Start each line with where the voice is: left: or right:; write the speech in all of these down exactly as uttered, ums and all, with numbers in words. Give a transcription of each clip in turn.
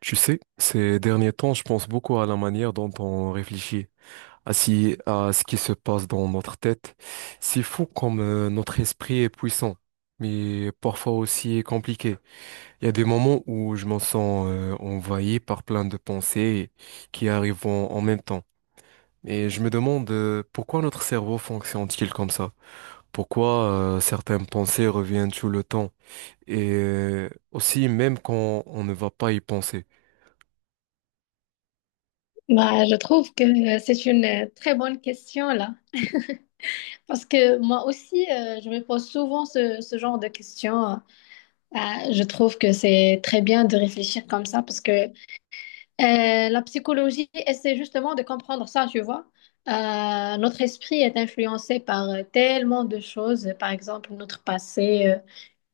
right: Tu sais, ces derniers temps, je pense beaucoup à la manière dont on réfléchit, à, si- à ce qui se passe dans notre tête. C'est fou comme euh, notre esprit est puissant, mais parfois aussi compliqué. Il y a des moments où je me sens euh, envahi par plein de pensées qui arrivent en, en même temps. Et je me demande euh, pourquoi notre cerveau fonctionne-t-il comme ça? Pourquoi euh, certaines pensées reviennent tout le temps? Et euh, aussi même quand on ne va pas y penser.
left: Bah, je trouve que euh, c'est une euh, très bonne question là, parce que moi aussi, euh, je me pose souvent ce, ce genre de questions. Euh, euh, je trouve que c'est très bien de réfléchir comme ça, parce que euh, la psychologie essaie justement de comprendre ça, tu vois. Euh, notre esprit est influencé par euh, tellement de choses, par exemple notre passé, euh,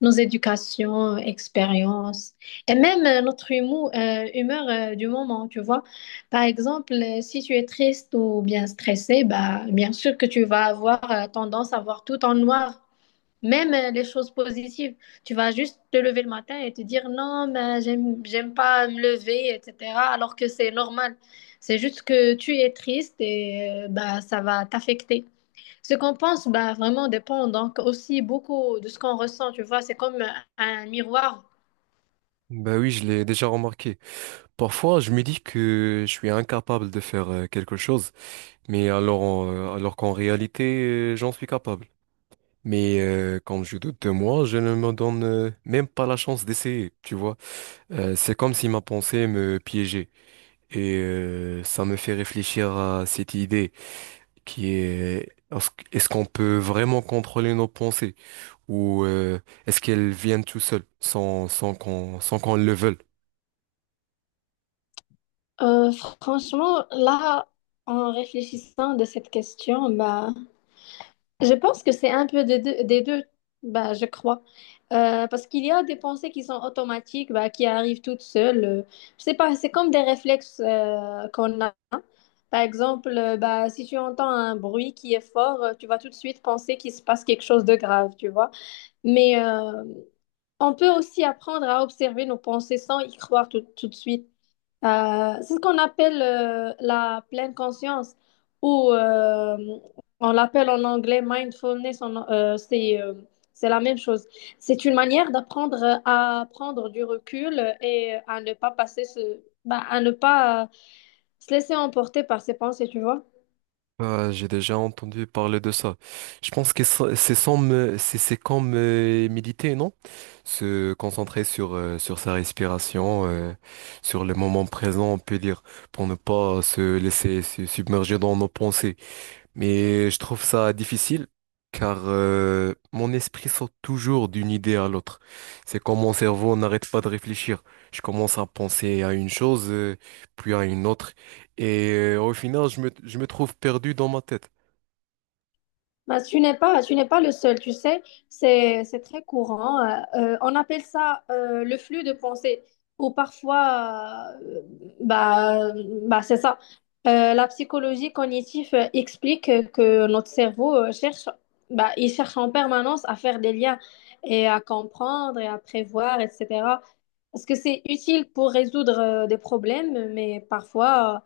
left: nos éducations, expériences, et même euh, notre humour, euh, humeur euh, du moment, tu vois. Par exemple, euh, si tu es triste ou bien stressé, bah, bien sûr que tu vas avoir euh, tendance à voir tout en noir. Même euh, les choses positives, tu vas juste te lever le matin et te dire non, mais j'aime, j'aime pas me lever, et cetera. Alors que c'est normal. C'est juste que tu es triste et euh, bah, ça va t'affecter. Ce qu'on pense, bah, vraiment dépend donc aussi beaucoup de ce qu'on ressent, tu vois. C'est comme un miroir.
right: Ben oui, je l'ai déjà remarqué. Parfois, je me dis que je suis incapable de faire euh, quelque chose, mais alors, en- euh, alors qu'en réalité, euh, j'en suis capable. Mais euh, quand je doute de moi, je ne me donne euh, même pas la chance d'essayer, tu vois. Euh, c'est comme si ma pensée me piégeait. Et euh, ça me fait réfléchir à cette idée qui est, euh, est-ce est-ce qu'on peut vraiment contrôler nos pensées? Ou euh, est-ce qu'elles viennent tout seules, sans, sans qu'on, sans qu'on le veuille?
left: Euh, Franchement, là, en réfléchissant de cette question, bah, je pense que c'est un peu des deux, des deux, bah, je crois. Euh, parce qu'il y a des pensées qui sont automatiques, bah, qui arrivent toutes seules. Euh, je sais pas, c'est comme des réflexes euh, qu'on a. Par exemple, euh, bah, si tu entends un bruit qui est fort, euh, tu vas tout de suite penser qu'il se passe quelque chose de grave, tu vois. Mais euh, on peut aussi apprendre à observer nos pensées sans y croire tout, tout de suite. Euh, c'est ce qu'on appelle euh, la pleine conscience ou euh, on l'appelle en anglais mindfulness, en- euh, c'est euh, c'est la même chose. C'est une manière d'apprendre à prendre du recul et à ne pas passer ce, bah, à ne pas se laisser emporter par ses pensées, tu vois.
right: Ah, j'ai déjà entendu parler de ça. Je pense que ça- c'est sans me- c'est c'est comme euh, méditer, non? Se concentrer sur euh, sur sa respiration, euh, sur le moment présent, on peut dire, pour ne pas se laisser se submerger dans nos pensées. Mais je trouve ça difficile car euh, mon esprit saute toujours d'une idée à l'autre. C'est comme mon cerveau n'arrête pas de réfléchir. Je commence à penser à une chose, euh, puis à une autre. Et euh, au final, je me, je me trouve perdu dans ma tête.
left: Bah, tu n'es pas, tu n'es pas le seul, tu sais, c'est, c'est très courant. Euh, euh, on appelle ça euh, le flux de pensée, ou parfois, euh, bah, bah, c'est ça. Euh, la psychologie cognitive euh, explique que notre cerveau euh, cherche, bah, il cherche en permanence à faire des liens et à comprendre et à prévoir, et cetera. Parce que c'est utile pour résoudre euh, des problèmes, mais parfois,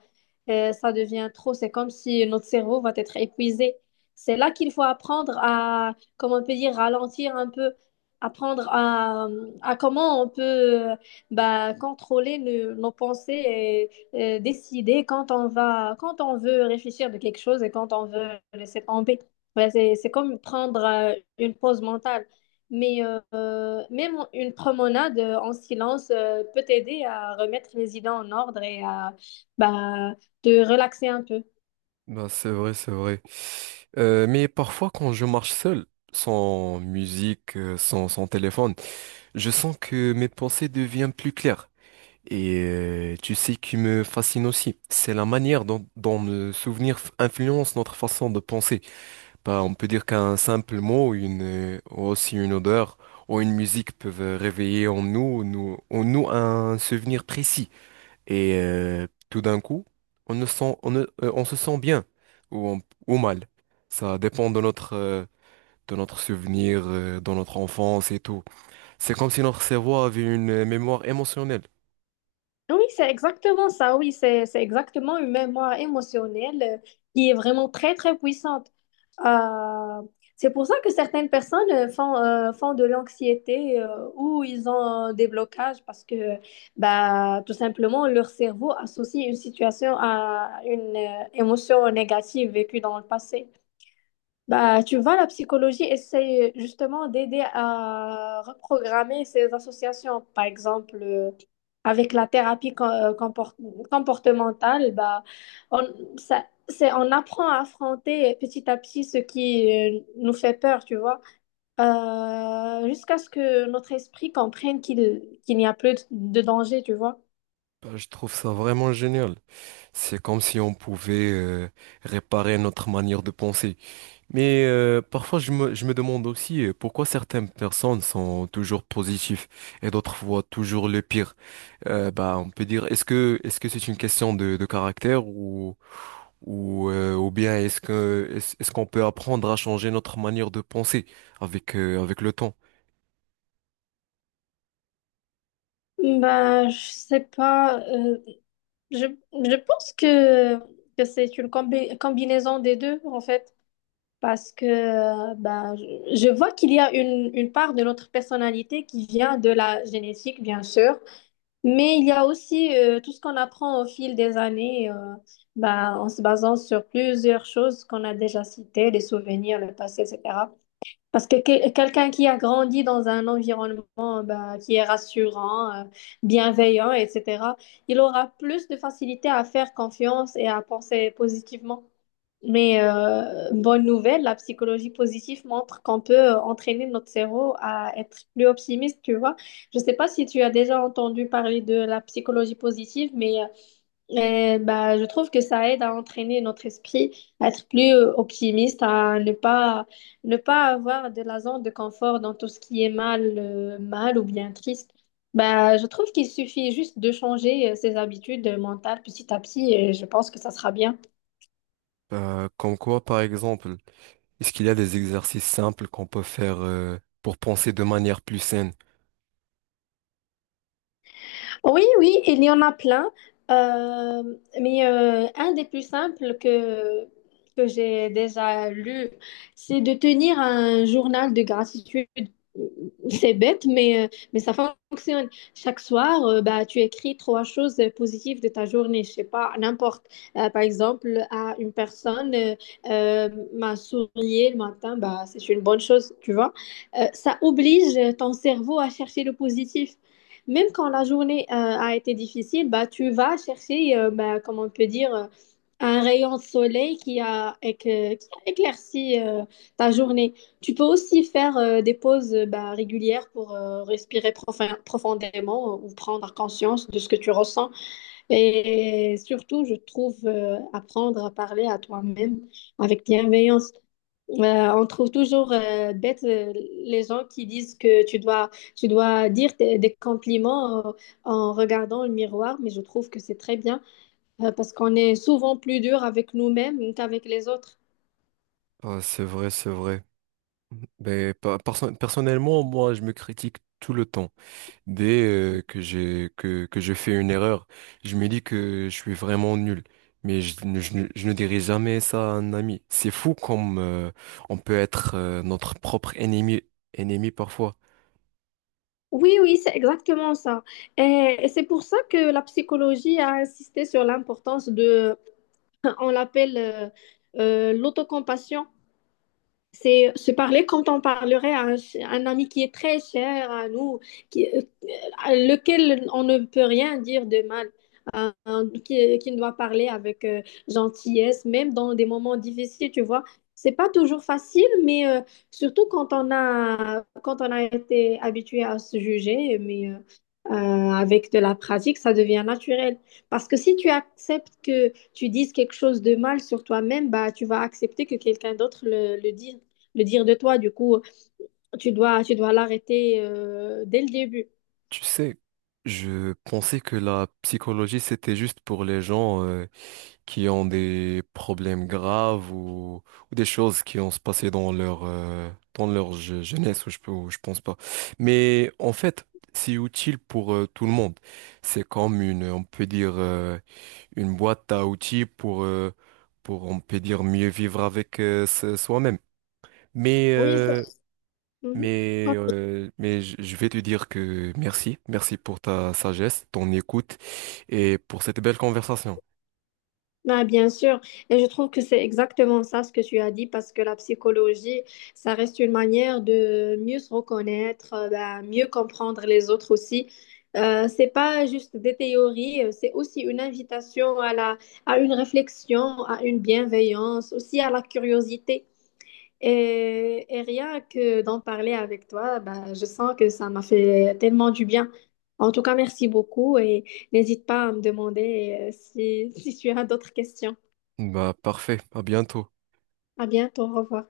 left: euh, ça devient trop. C'est comme si notre cerveau va être épuisé. C'est là qu'il faut apprendre à, comment on peut dire, ralentir un peu, apprendre à, à comment on peut euh, bah, contrôler nos, nos pensées et euh, décider quand on va, quand on veut réfléchir de quelque chose et quand on veut laisser tomber. Ouais, c'est, c'est comme prendre euh, une pause mentale. Mais euh, même une promenade euh, en silence euh, peut t'aider à remettre les idées en ordre et à bah, te relaxer un peu.
right: Ben, c'est vrai, c'est vrai. Euh, mais parfois, quand je marche seul, sans musique, euh, sans, sans téléphone, je sens que mes pensées deviennent plus claires. Et euh, tu sais qui me fascine aussi, c'est la manière dont, dont le souvenir f- influence notre façon de penser. Bah, on peut dire qu'un simple mot, une, euh, ou aussi une odeur ou une musique peuvent réveiller en nous, nous, en nous un souvenir précis. Et euh, tout d'un coup, on ne sent, on, ne- euh, on se sent bien ou, on- ou mal. Ça dépend de notre, euh, de notre souvenir, euh, de notre enfance et tout. C'est comme si notre cerveau avait une euh, mémoire émotionnelle.
left: Oui, c'est exactement ça. Oui, c'est, c'est exactement une mémoire émotionnelle euh, qui est vraiment très, très puissante. Euh, c'est pour ça que certaines personnes euh, font, euh, font de l'anxiété euh, ou ils ont euh, des blocages parce que bah, tout simplement leur cerveau associe une situation à une euh, émotion négative vécue dans le passé. Bah, tu vois, la psychologie essaye justement d'aider à reprogrammer ces associations. Par exemple, euh, avec la thérapie com- euh, comport- comportementale, bah, on, ça, c'est, on apprend à affronter petit à petit ce qui euh, nous fait peur, tu vois. Euh, jusqu'à ce que notre esprit comprenne qu'il qu'il n'y a plus de de danger, tu vois.
right: Bah, je trouve ça vraiment génial. C'est comme si on pouvait euh, réparer notre manière de penser. Mais euh, parfois, je me, je me demande aussi euh, pourquoi certaines personnes sont toujours positives et d'autres voient toujours le pire. Euh, bah, on peut dire, est-ce que est-ce que c'est une question de, de caractère ou ou euh, ou bien est-ce que est-ce, est-ce qu'on peut apprendre à changer notre manière de penser avec euh, avec le temps?
left: Ben, je sais pas. euh, je, je pense que, que c'est une combi- combinaison des deux, en fait. Parce que euh, ben, je je vois qu'il y a une, une part de notre personnalité qui vient de la génétique, bien sûr, mais il y a aussi euh, tout ce qu'on apprend au fil des années, euh, ben, en se basant sur plusieurs choses qu'on a déjà citées, les souvenirs, le passé, et cetera. Parce que que- quelqu'un qui a grandi dans un environnement ben, qui est rassurant, euh, bienveillant, et cetera, il aura plus de facilité à faire confiance et à penser positivement. Mais euh, bonne nouvelle, la psychologie positive montre qu'on peut euh, entraîner notre cerveau à être plus optimiste, tu vois. Je ne sais pas si tu as déjà entendu parler de la psychologie positive, mais euh, euh, bah, je trouve que ça aide à entraîner notre esprit à être plus euh, optimiste, à ne pas, ne pas avoir de la zone de confort dans tout ce qui est mal, euh, mal ou bien triste. Bah, je trouve qu'il suffit juste de changer euh, ses habitudes euh, mentales petit à petit et je pense que ça sera bien.
right: Euh, comme quoi, par exemple. Est-ce qu'il y a des exercices simples qu'on peut faire euh, pour penser de manière plus saine?
left: Oui, oui, il y en a plein. Euh, mais euh, un des plus simples que, que j'ai déjà lu, c'est de tenir un journal de gratitude. C'est bête, mais, euh, mais ça fonctionne. Chaque soir, euh, bah, tu écris trois choses positives de ta journée, je sais pas, n'importe. Euh, par exemple, à une personne euh, euh, m'a sourié le matin, bah, c'est une bonne chose, tu vois. Euh, ça oblige ton cerveau à chercher le positif. Même quand la journée euh, a été difficile, bah, tu vas chercher, euh, bah, comment on peut dire, euh, un rayon de soleil qui a, éc- qui a éclairci euh, ta journée. Tu peux aussi faire euh, des pauses euh, bah, régulières pour euh, respirer profin- profondément euh, ou prendre conscience de ce que tu ressens. Et surtout, je trouve euh, apprendre à parler à toi-même avec bienveillance. Euh, on trouve toujours euh, bête euh, les gens qui disent que tu dois, tu dois dire des, des compliments euh, en regardant le miroir, mais je trouve que c'est très bien euh, parce qu'on est souvent plus dur avec nous-mêmes qu'avec les autres.
right: Ah, c'est vrai, c'est vrai. Mais pa- perso- personnellement, moi, je me critique tout le temps. Dès euh, que j'ai que, que je fais une erreur, je me dis que je suis vraiment nul. Mais je, ne je ne je ne dirai jamais ça à un ami. C'est fou comme euh, on peut être euh, notre propre ennemi, ennemi parfois.
left: Oui, oui, c'est exactement ça. Et, et c'est pour ça que la psychologie a insisté sur l'importance de, on l'appelle euh, euh, l'autocompassion. C'est se parler quand on parlerait à un, un ami qui est très cher à nous, qui, euh, à lequel on ne peut rien dire de mal, euh, qui, qui doit parler avec euh, gentillesse, même dans des moments difficiles, tu vois. C'est pas toujours facile, mais euh, surtout quand on a, quand on a été habitué à se juger, mais euh, euh, avec de la pratique, ça devient naturel. Parce que si tu acceptes que tu dises quelque chose de mal sur toi-même, bah, tu vas accepter que quelqu'un d'autre le, le dise le dire de toi. Du coup, tu dois, tu dois l'arrêter euh, dès le début.
right: Tu sais, je pensais que la psychologie, c'était juste pour les gens. Euh, qui ont des problèmes graves ou, ou des choses qui ont se passé dans leur, euh, dans leur je- jeunesse, ou je, peux- ou je pense pas. Mais en fait, c'est utile pour euh, tout le monde. C'est comme une, on peut dire, euh, une boîte à outils pour, euh, pour, on peut dire, mieux vivre avec euh, se- soi-même. Mais,
left: Oui, ça.
right: euh,
left: Mhm.
right: mais, euh, mais je je vais te dire que merci, merci pour ta sagesse, ton écoute et pour cette belle conversation.
left: Ah, bien sûr, et je trouve que c'est exactement ça ce que tu as dit parce que la psychologie, ça reste une manière de mieux se reconnaître, euh, ben, mieux comprendre les autres aussi. Euh, c'est pas juste des théories, euh, c'est aussi une invitation à la, à une réflexion, à une bienveillance, aussi à la curiosité. Et, et rien que d'en parler avec toi, bah, je sens que ça m'a fait tellement du bien. En tout cas, merci beaucoup et n'hésite pas à me demander euh, si, si tu as d'autres questions.
right: Bah, parfait, à bientôt.
left: À bientôt, au revoir.